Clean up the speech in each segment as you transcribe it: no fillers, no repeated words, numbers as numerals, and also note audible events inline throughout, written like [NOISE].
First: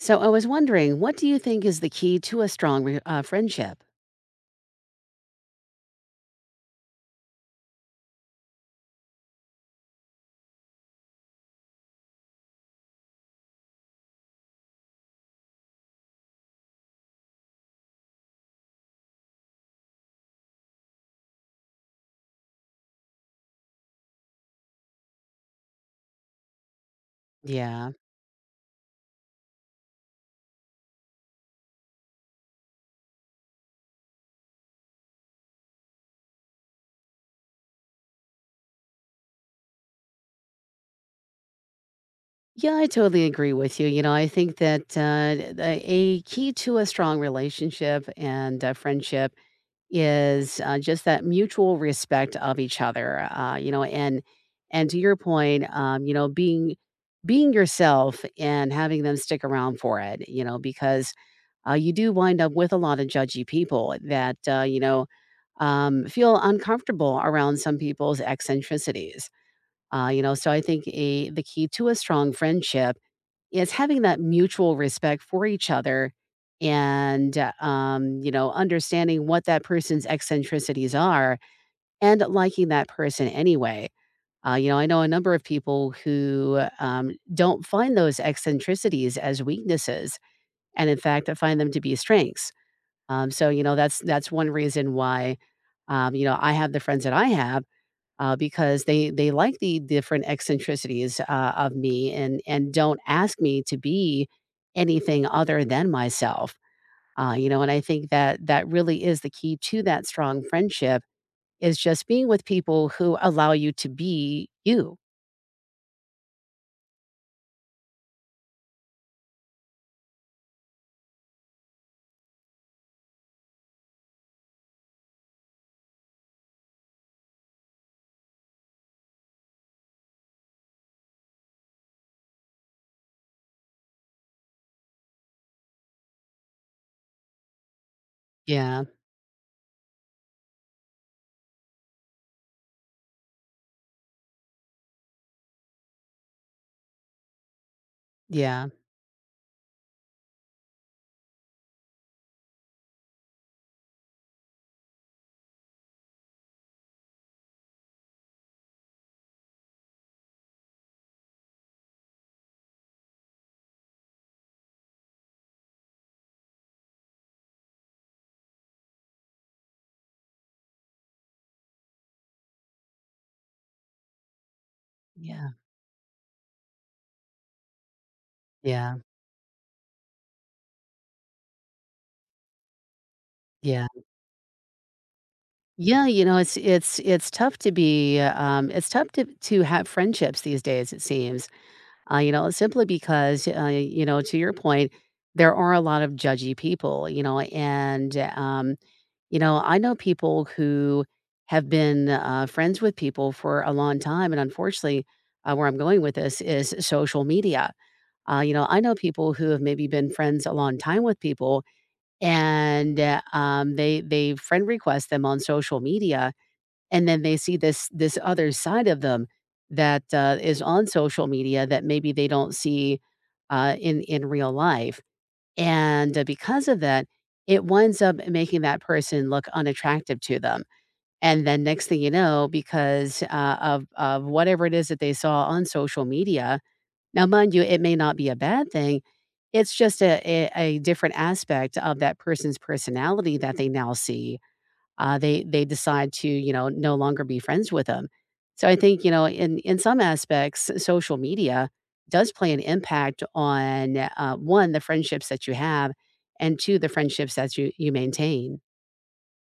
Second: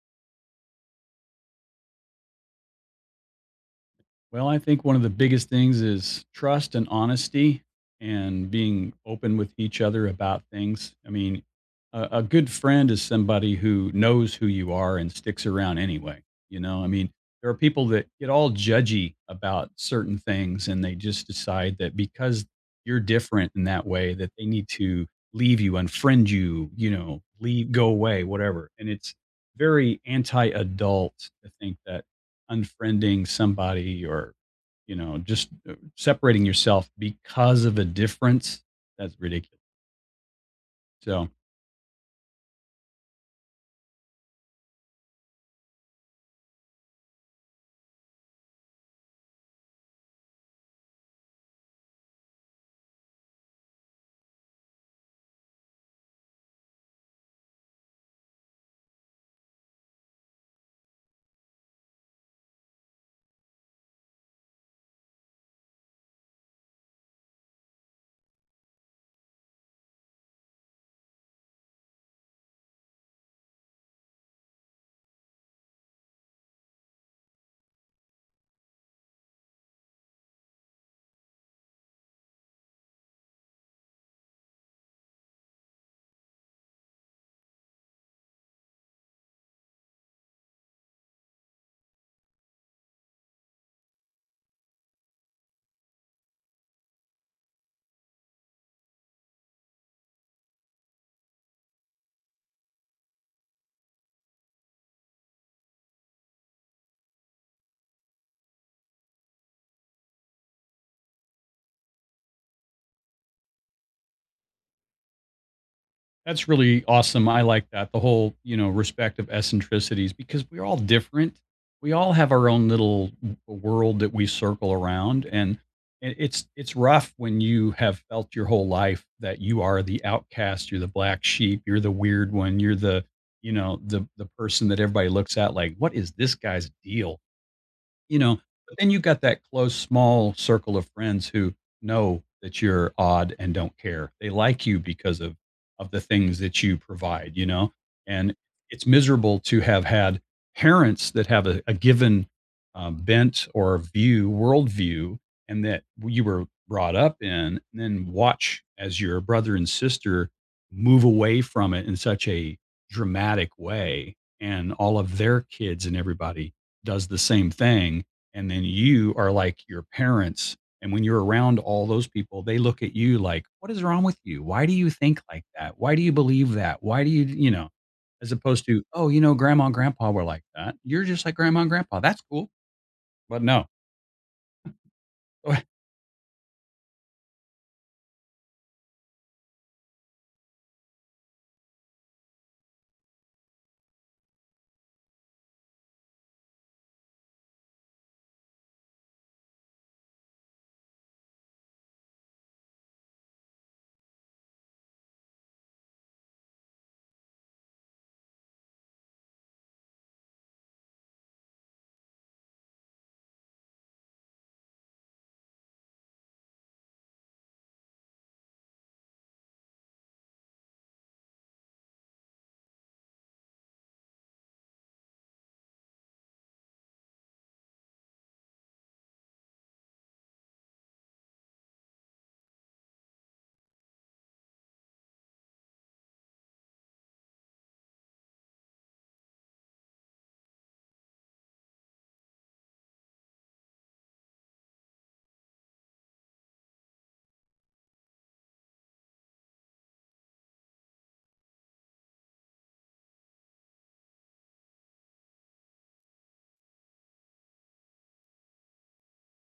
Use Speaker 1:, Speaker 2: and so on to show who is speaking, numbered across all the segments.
Speaker 1: So I was wondering, what do you think is the key to a strong friendship?
Speaker 2: Well, I think one of the biggest things is trust and honesty and being open with each other about things. I mean, a good friend is somebody who knows who you are and sticks around anyway. You know, I mean, there are people that get all judgy about certain things and they just decide that because you're different in that way that they need to leave you, unfriend you, you know, leave, go
Speaker 1: Yeah.
Speaker 2: away, whatever. And it's very anti-adult to think that unfriending somebody or you know just separating yourself because of a difference that's ridiculous so
Speaker 1: Yeah, I totally agree with you. You know, I think that a key to a strong relationship and a friendship is just that mutual respect of each other, you know, and to your point, you know, being yourself and having them stick around for it, you know, because you do wind up with a lot of judgy people that, you know, feel uncomfortable around some people's eccentricities. You know, so I think the key to a strong friendship, it's having that mutual respect for each other, and, you know, understanding what that person's eccentricities are and liking that person anyway. You know, I know a number of people who, don't find those eccentricities as weaknesses, and in fact, find them to be strengths. So, you know, that's one reason why, you know, I have the friends that I have, because they like the different eccentricities of me, and don't ask me to be anything other than myself. You know, and I think that that really is the key to that strong friendship, is just being with people who allow you to be you.
Speaker 2: that's really awesome. I like that, the whole you know respect of eccentricities, because we're all different. We all have our own little world that we circle around and it's rough when you have felt your whole life that you are the outcast, you're the black sheep, you're the weird one, you're the you know the person that everybody looks at like what is this guy's deal. You know, but
Speaker 1: Yeah,
Speaker 2: then you've got that close, small circle of friends who know that you're odd and don't care. They like you because of the things that you provide, you know? And
Speaker 1: yeah,
Speaker 2: it's miserable to have had parents that have a given bent or view, worldview, and that you were brought up in, and then watch as your brother and sister move away from it in such a dramatic way. And all of their kids and everybody does the same thing. And then you are like your parents. And when you're around all those people, they look at you like, what is wrong with you? Why do you think like
Speaker 1: yeah,
Speaker 2: that? Why do you believe that? Why do you, you know, as opposed to,
Speaker 1: yeah,
Speaker 2: oh, you know, grandma and grandpa were like that. You're just like grandma and grandpa. That's cool. But no,
Speaker 1: yeah,
Speaker 2: [LAUGHS]
Speaker 1: yeah. You know, it's tough to be. It's tough to have friendships these days. It seems, you know, simply because, you know, to your point, there are a lot of judgy people, you know, and, you know, I know people who have been friends with people for a long time. And unfortunately, where I'm going with this is social media. You know, I know people who have maybe been friends a long time with people, and they friend request them on social media, and then they see this other side of them that, is on social media that maybe they don't see, in real life, and, because of that, it winds up making that person look unattractive to them, and then next thing you know, because, of whatever it is that they saw on social media, now mind you, it may not be a bad thing, it's just a different aspect of that person's personality that they now see. They decide to, you know, no longer be friends with them. So I think, you know, in some aspects, social media does play an impact on, one, the friendships that you have, and two, the friendships that you maintain.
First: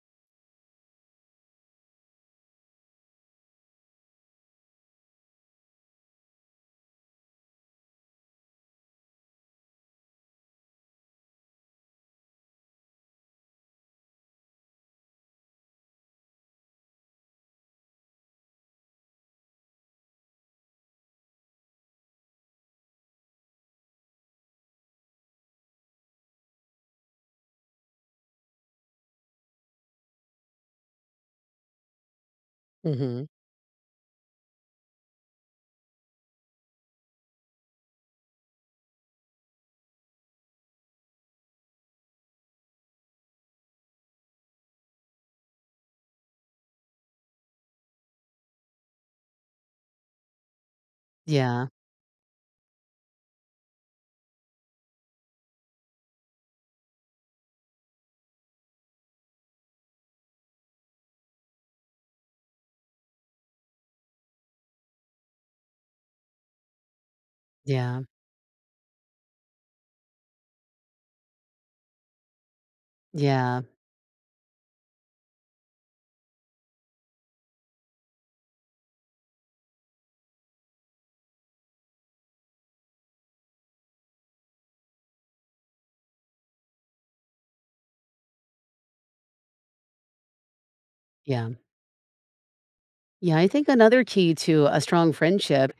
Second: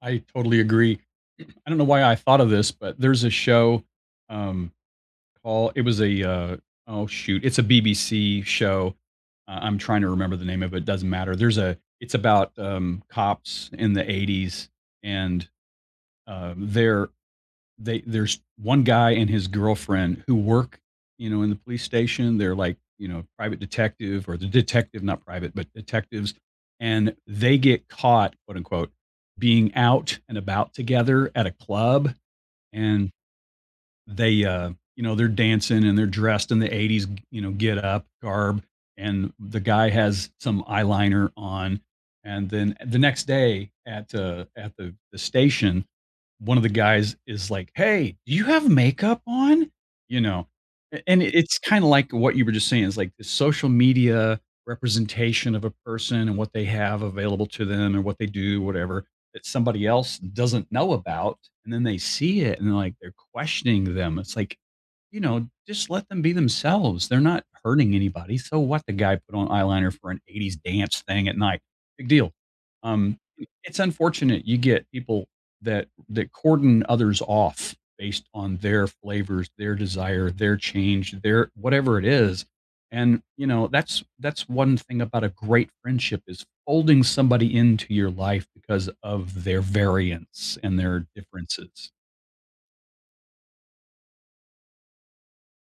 Speaker 2: I totally agree. I don't know why I thought of this, but there's a show. Um, Paul. It was a oh shoot, it's a BBC show. I'm trying to remember the name of it. Doesn't matter. There's a. It's about cops in the '80s, and uh, they're they there's one guy and his girlfriend who work, you know, in the police station. They're like you know private detective or the detective, not private, but detectives, and they get caught, quote unquote, being out and about together at a club, and
Speaker 1: Hmm.
Speaker 2: they you know they're dancing and they're dressed in the '80s you know get up garb, and the guy has some eyeliner on. And then the next day at the station one of the guys is like, hey, do you have makeup on, you know? It's
Speaker 1: Yeah,
Speaker 2: kind of like what you were just saying, is like the social media representation of a person and what they have available to them and what they do whatever, that somebody else doesn't know about, and then they see it and like they're questioning them. It's like, you know, just let them be themselves. They're not hurting
Speaker 1: yeah,
Speaker 2: anybody. So what, the guy put on eyeliner for an '80s dance thing at night? Big deal. Um,
Speaker 1: yeah,
Speaker 2: it's unfortunate you get people that cordon others off based on their flavors, their desire, their change, their whatever it is. And you know, that's one thing about a great friendship, is folding somebody into your life because of their variance and their
Speaker 1: yeah.
Speaker 2: differences.
Speaker 1: Yeah, I think another key to a strong friendship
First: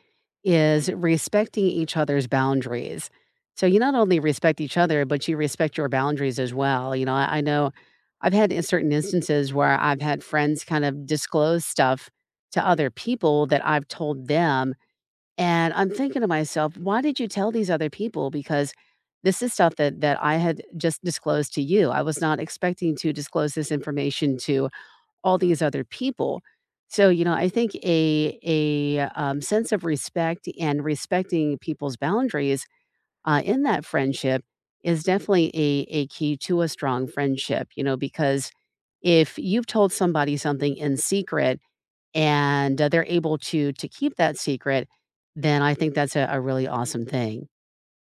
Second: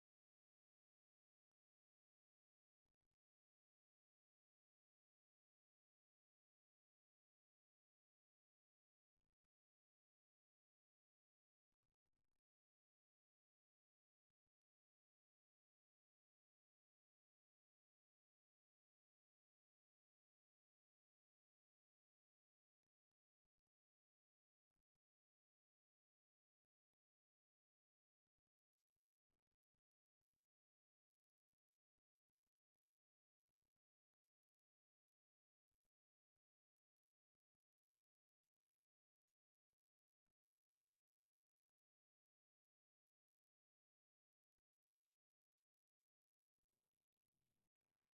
Speaker 1: is respecting each other's boundaries. So you not only respect each other, but you respect your boundaries as well. You know, I know I've had, in certain instances, where I've had friends kind of disclose stuff to other people that I've told them. And I'm thinking to myself, why did you tell these other people? Because this is stuff that I had just disclosed to you. I was not expecting to disclose this information to all these other people. So, you know, I think a sense of respect and respecting people's boundaries, in that friendship, is definitely a key to a strong friendship, you know, because if you've told somebody something in secret, and, they're able to keep that secret, then I think that's a really awesome thing.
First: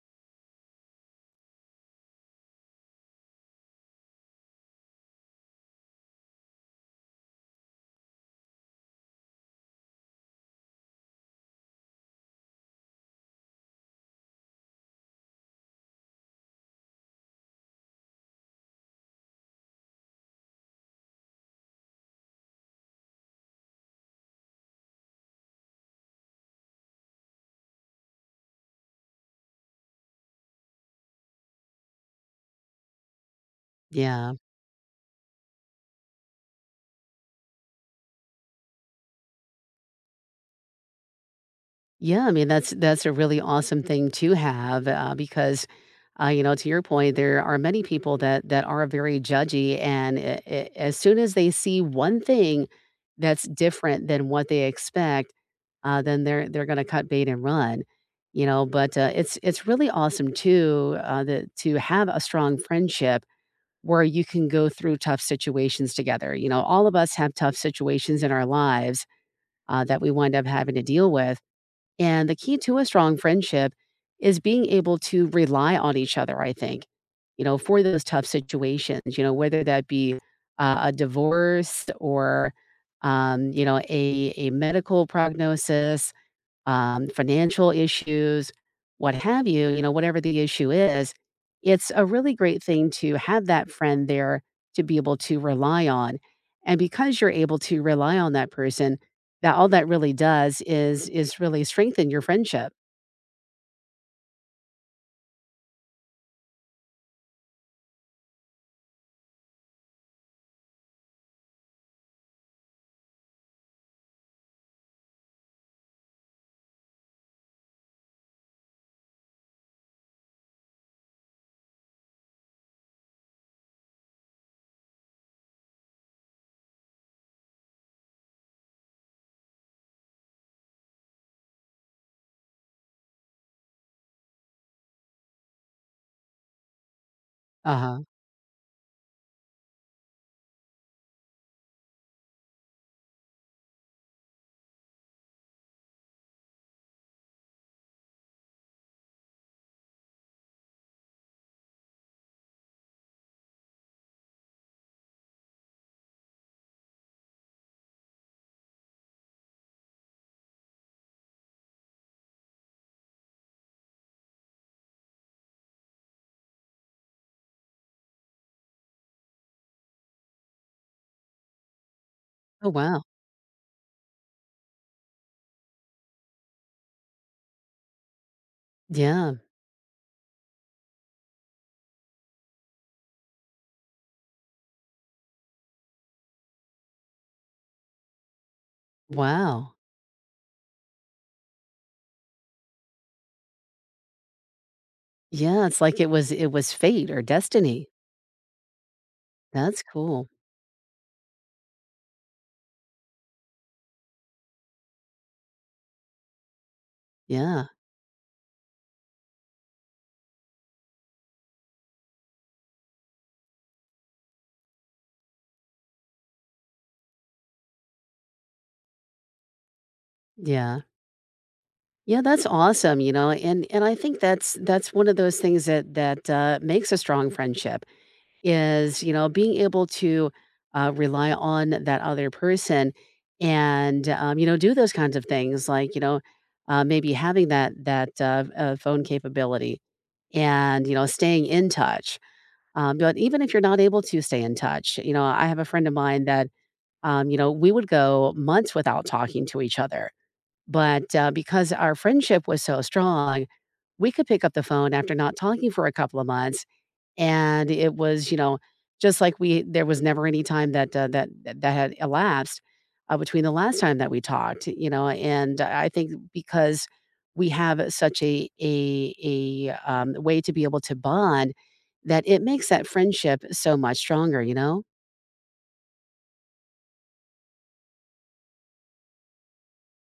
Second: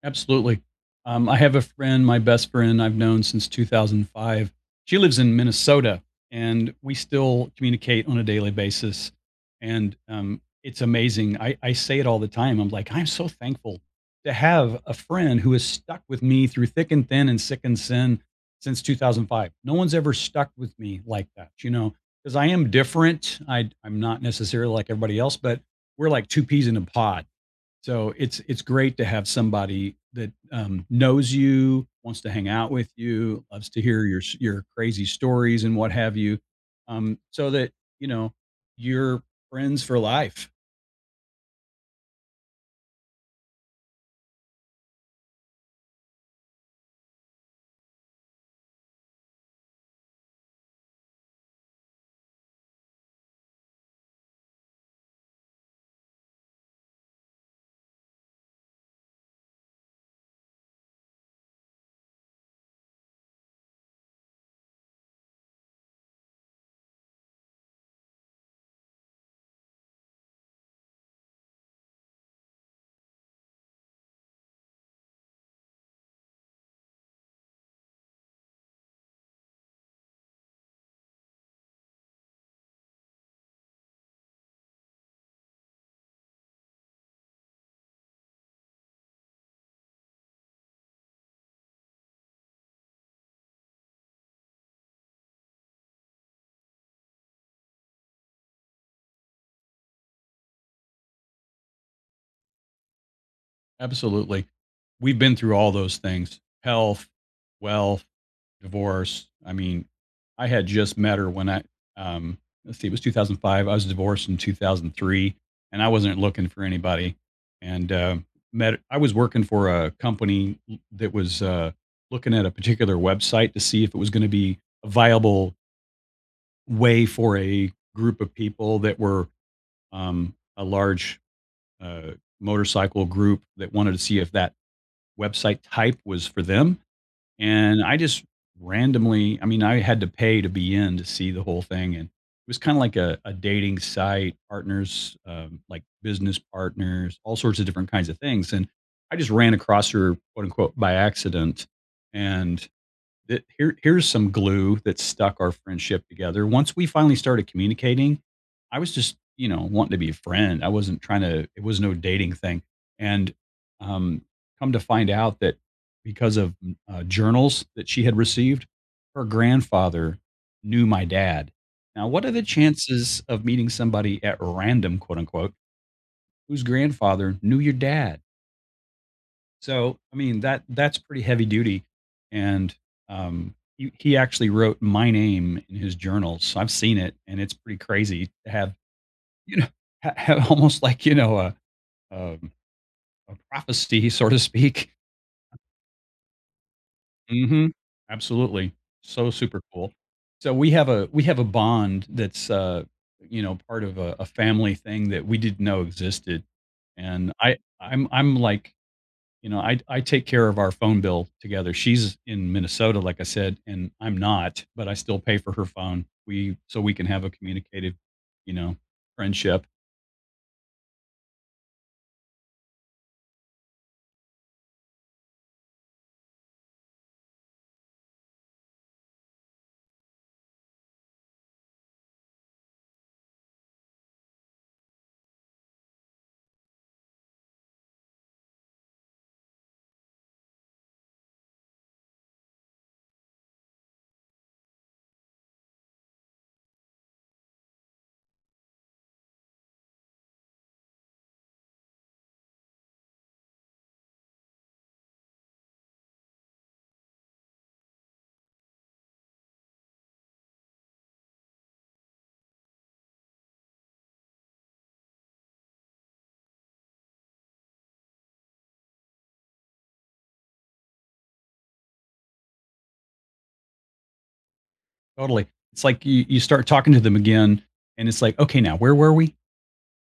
Speaker 2: Absolutely. I have a friend, my best friend I've known since 2005. She lives in Minnesota and we still communicate on a daily basis. And it's amazing. I say it all the time. I'm like, I'm so thankful to have a friend who has stuck with me through thick and thin and sick and sin since 2005. No one's ever stuck with me like that, you know, because I am different. I'm not necessarily like everybody else, but we're like two peas in a pod, so it's great to have somebody that knows you, wants to hang out with you, loves to hear your
Speaker 1: Yeah.
Speaker 2: your crazy stories and what have you, so that you know you're friends for life.
Speaker 1: Yeah, I mean that's a really awesome thing to have, because, you know, to your point, there are many people that that are very judgy, and as soon as they see one thing that's different than what they expect, then they're going to cut bait and run, you know. But it's really awesome too, that to have a strong friendship where you can go through tough situations together. You know, all of us have tough situations in our lives that we wind up having to deal with, and the key to a strong friendship is being able to rely on each other, I think, you know, for those tough situations, you know, whether that be a divorce, or, you know, a medical prognosis, financial issues, what have you, you know, whatever the issue is, it's a really great thing to have that friend there to be able to rely on. And because you're able to rely on that person, that all that really does is really strengthen your friendship.
Speaker 2: Absolutely, we've been through all those things: health, wealth, divorce. I mean, I had just met her when um, let's see, it was 2005. I was divorced in 2003, and I wasn't looking for anybody. And met. I was working for a company that was looking at a particular website to see if it was going to be a viable way for a group of people that were a large uh, motorcycle group that wanted to see if that website type was for them, and I
Speaker 1: Uh-huh.
Speaker 2: just randomly, I mean, I had to pay to be in to see the whole thing. And it was kind of like a dating site, partners, like business partners, all sorts of different kinds of things. And I just ran across her, quote unquote, by accident. And that here's some glue that stuck our friendship together. Once we finally started communicating, I was just, you know, wanting to be a friend. I wasn't trying to, it was no dating thing. And um come to find out that because of journals that she had received, her grandfather knew my dad. Now, what are the
Speaker 1: Oh wow.
Speaker 2: chances of meeting somebody at random, quote unquote, whose grandfather knew your dad?
Speaker 1: Yeah.
Speaker 2: So, I mean, that that's pretty heavy duty, and, he actually wrote my name in his journals. So I've seen it, and it's pretty crazy to have, you know,
Speaker 1: Wow.
Speaker 2: [LAUGHS] ha have almost like, you know, um, a prophecy, so to speak.
Speaker 1: Yeah, it's like it was fate or
Speaker 2: Mhm.
Speaker 1: destiny.
Speaker 2: Absolutely. So super
Speaker 1: That's
Speaker 2: cool.
Speaker 1: cool.
Speaker 2: So we have a, we have a bond that's, you know, part of a family thing that we didn't know existed, and I
Speaker 1: Yeah.
Speaker 2: I'm I'm like you know, I take care of our phone bill together. She's in Minnesota, like I said, and I'm not, but I still pay for her phone. We so we can have a communicative, you know, friendship.
Speaker 1: Yeah. Yeah, that's awesome, you know, and I think that's one of those things that that, makes a strong friendship, is, you know, being able to, rely on that other person, and, you know, do those kinds of things, like, you know, maybe having that that, phone capability, and, you know, staying in touch. But even if you're not able to stay in touch, you know, I have a friend of mine that, you know, we would go months without talking to each other, but, because our friendship was so strong, we could pick up the phone after not talking for a couple of months, and it was, you know, just like we there was never any time that, that had elapsed, between the last time that we talked, you know, and I think because we have such a way to be able to bond, that it makes that friendship so much stronger, you know?
Speaker 2: Totally. It's like you start talking to them again, and it's like, okay, now where were we?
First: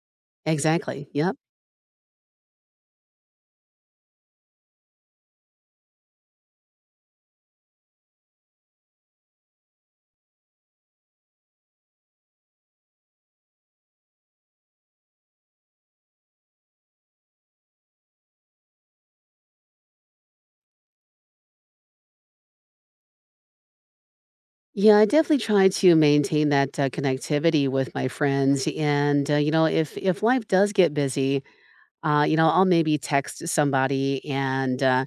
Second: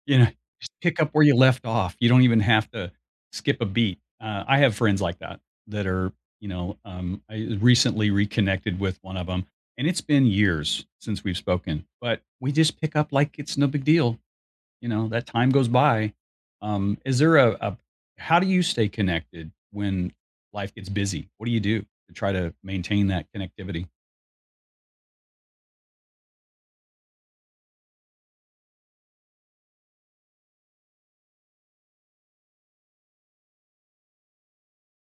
Speaker 2: You know, just pick
Speaker 1: Exactly,
Speaker 2: up where
Speaker 1: yep.
Speaker 2: you left off. You don't even have to skip a beat. I have friends like that that are, you know, I recently reconnected with one of them, and it's been years since we've spoken, but we just pick up like it's no big deal. You know, that time goes by. Is there a how do you stay connected when life gets busy? What do you do to try to maintain that connectivity?
Speaker 1: Yeah, I definitely try to maintain that, connectivity with my friends, and, you know, if life does get busy, you know, I'll maybe text somebody and, uh,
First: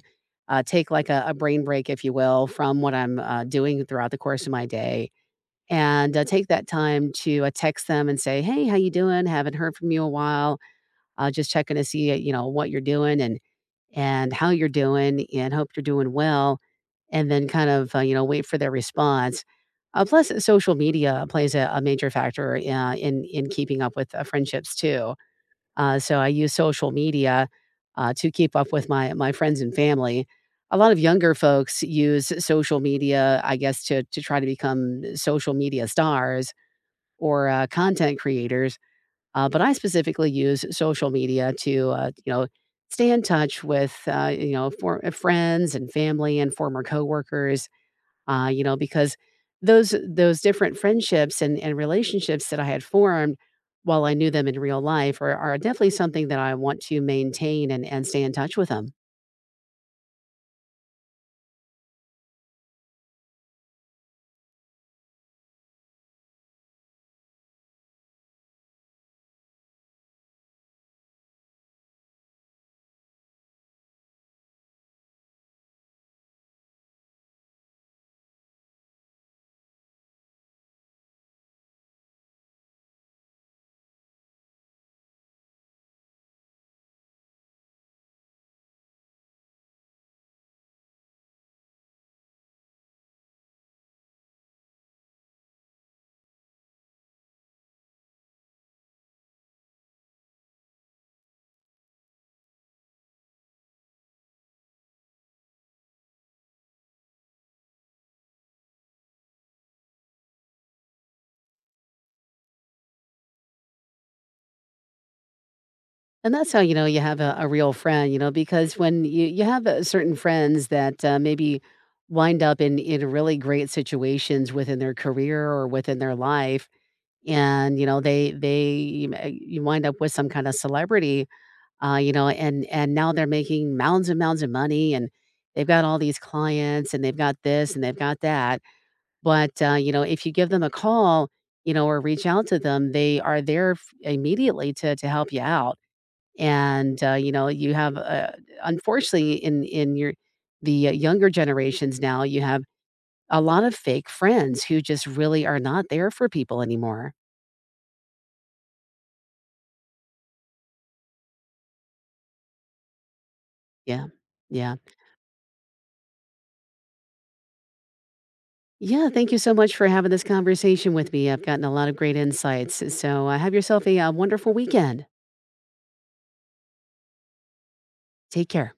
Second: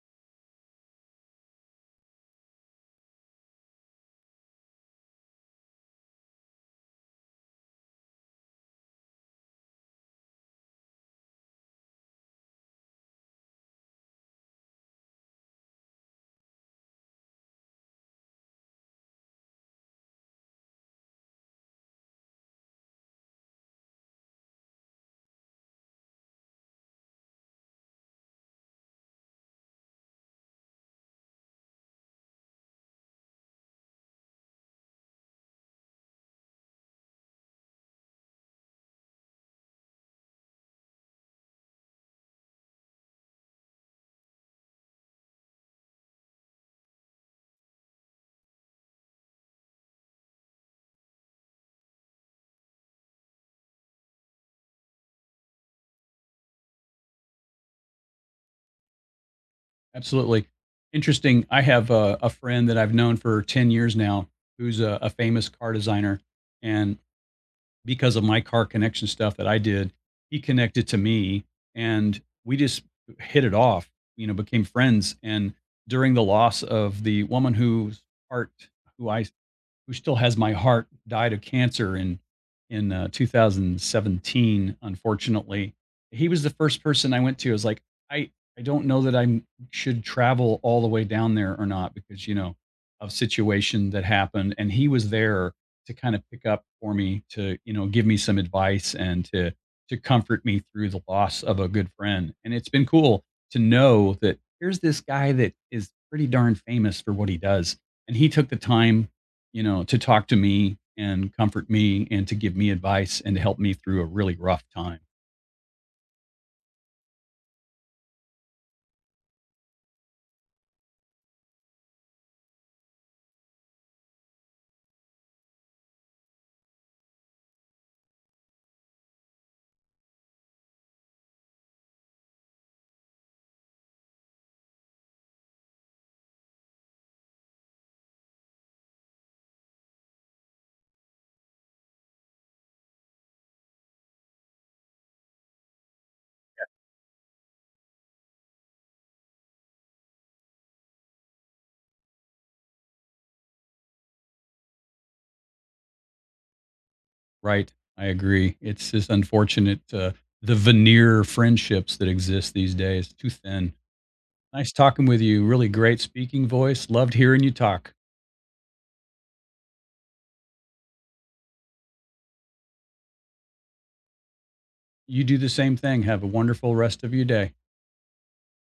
Speaker 1: uh, take, like, a brain break, if you will, from what I'm, doing throughout the course of my day, and, take that time to, text them and say, "Hey, how you doing? Haven't heard from you a while. Just checking to see, you know, what you're doing and how you're doing and hope you're doing well, and then kind of, you know, wait for their response. Plus, social media plays a major factor in keeping up with friendships too. So I use social media to keep up with my friends and family. A lot of younger folks use social media, I guess, to try to become social media stars or content creators. But I specifically use social media to, you know, stay in touch with, you know, for, friends and family and former coworkers. You know, because those different friendships and relationships that I had formed while I knew them in real life are definitely something that I want to maintain and stay in touch with them.
Speaker 2: Absolutely. Interesting. I have a friend that I've known for 10 years now who's a famous car designer. And because of my car connection stuff that I did, he connected to me and we just hit it off, you know, became friends. And during the loss of the woman whose heart, who I who still has my heart, died of cancer in 2017. Unfortunately, he was the first person I went to. I was like, I I don't know that I should travel all the way down there or not because you know of situation that happened, and he was there to kind of pick up for me to you know give me some advice and to comfort me through the loss of a good friend. And it's been cool to know that here's this guy that is pretty darn famous for what he does. And he took the time you know, to talk to me and comfort me and to give me advice and to help me through a really rough time.
Speaker 1: And that's how you know you have a real friend, you know, because when you have certain friends that, maybe wind up in really great situations within their career or within their life, and you know you wind up with some kind of celebrity, you know, and now they're making mounds and mounds of money, and they've got all these clients, and they've got this and they've got that. But you know, if you give them a call, you know, or reach out to them, they are there immediately to help you out, and, you know, you have, unfortunately, in your, the, younger generations now, you have a lot of fake friends who just really are not there for people anymore.
Speaker 2: Right. I agree. It's just unfortunate the veneer friendships that exist these days, too thin.
Speaker 1: Yeah.
Speaker 2: Nice
Speaker 1: Yeah.
Speaker 2: talking with you. Really great speaking voice. Loved hearing you talk.
Speaker 1: Yeah, thank you so much for having this conversation with me. I've gotten a lot of great insights. So, have yourself a, wonderful weekend.
Speaker 2: You do the same thing. Have a wonderful rest of your day.
Speaker 1: Take care.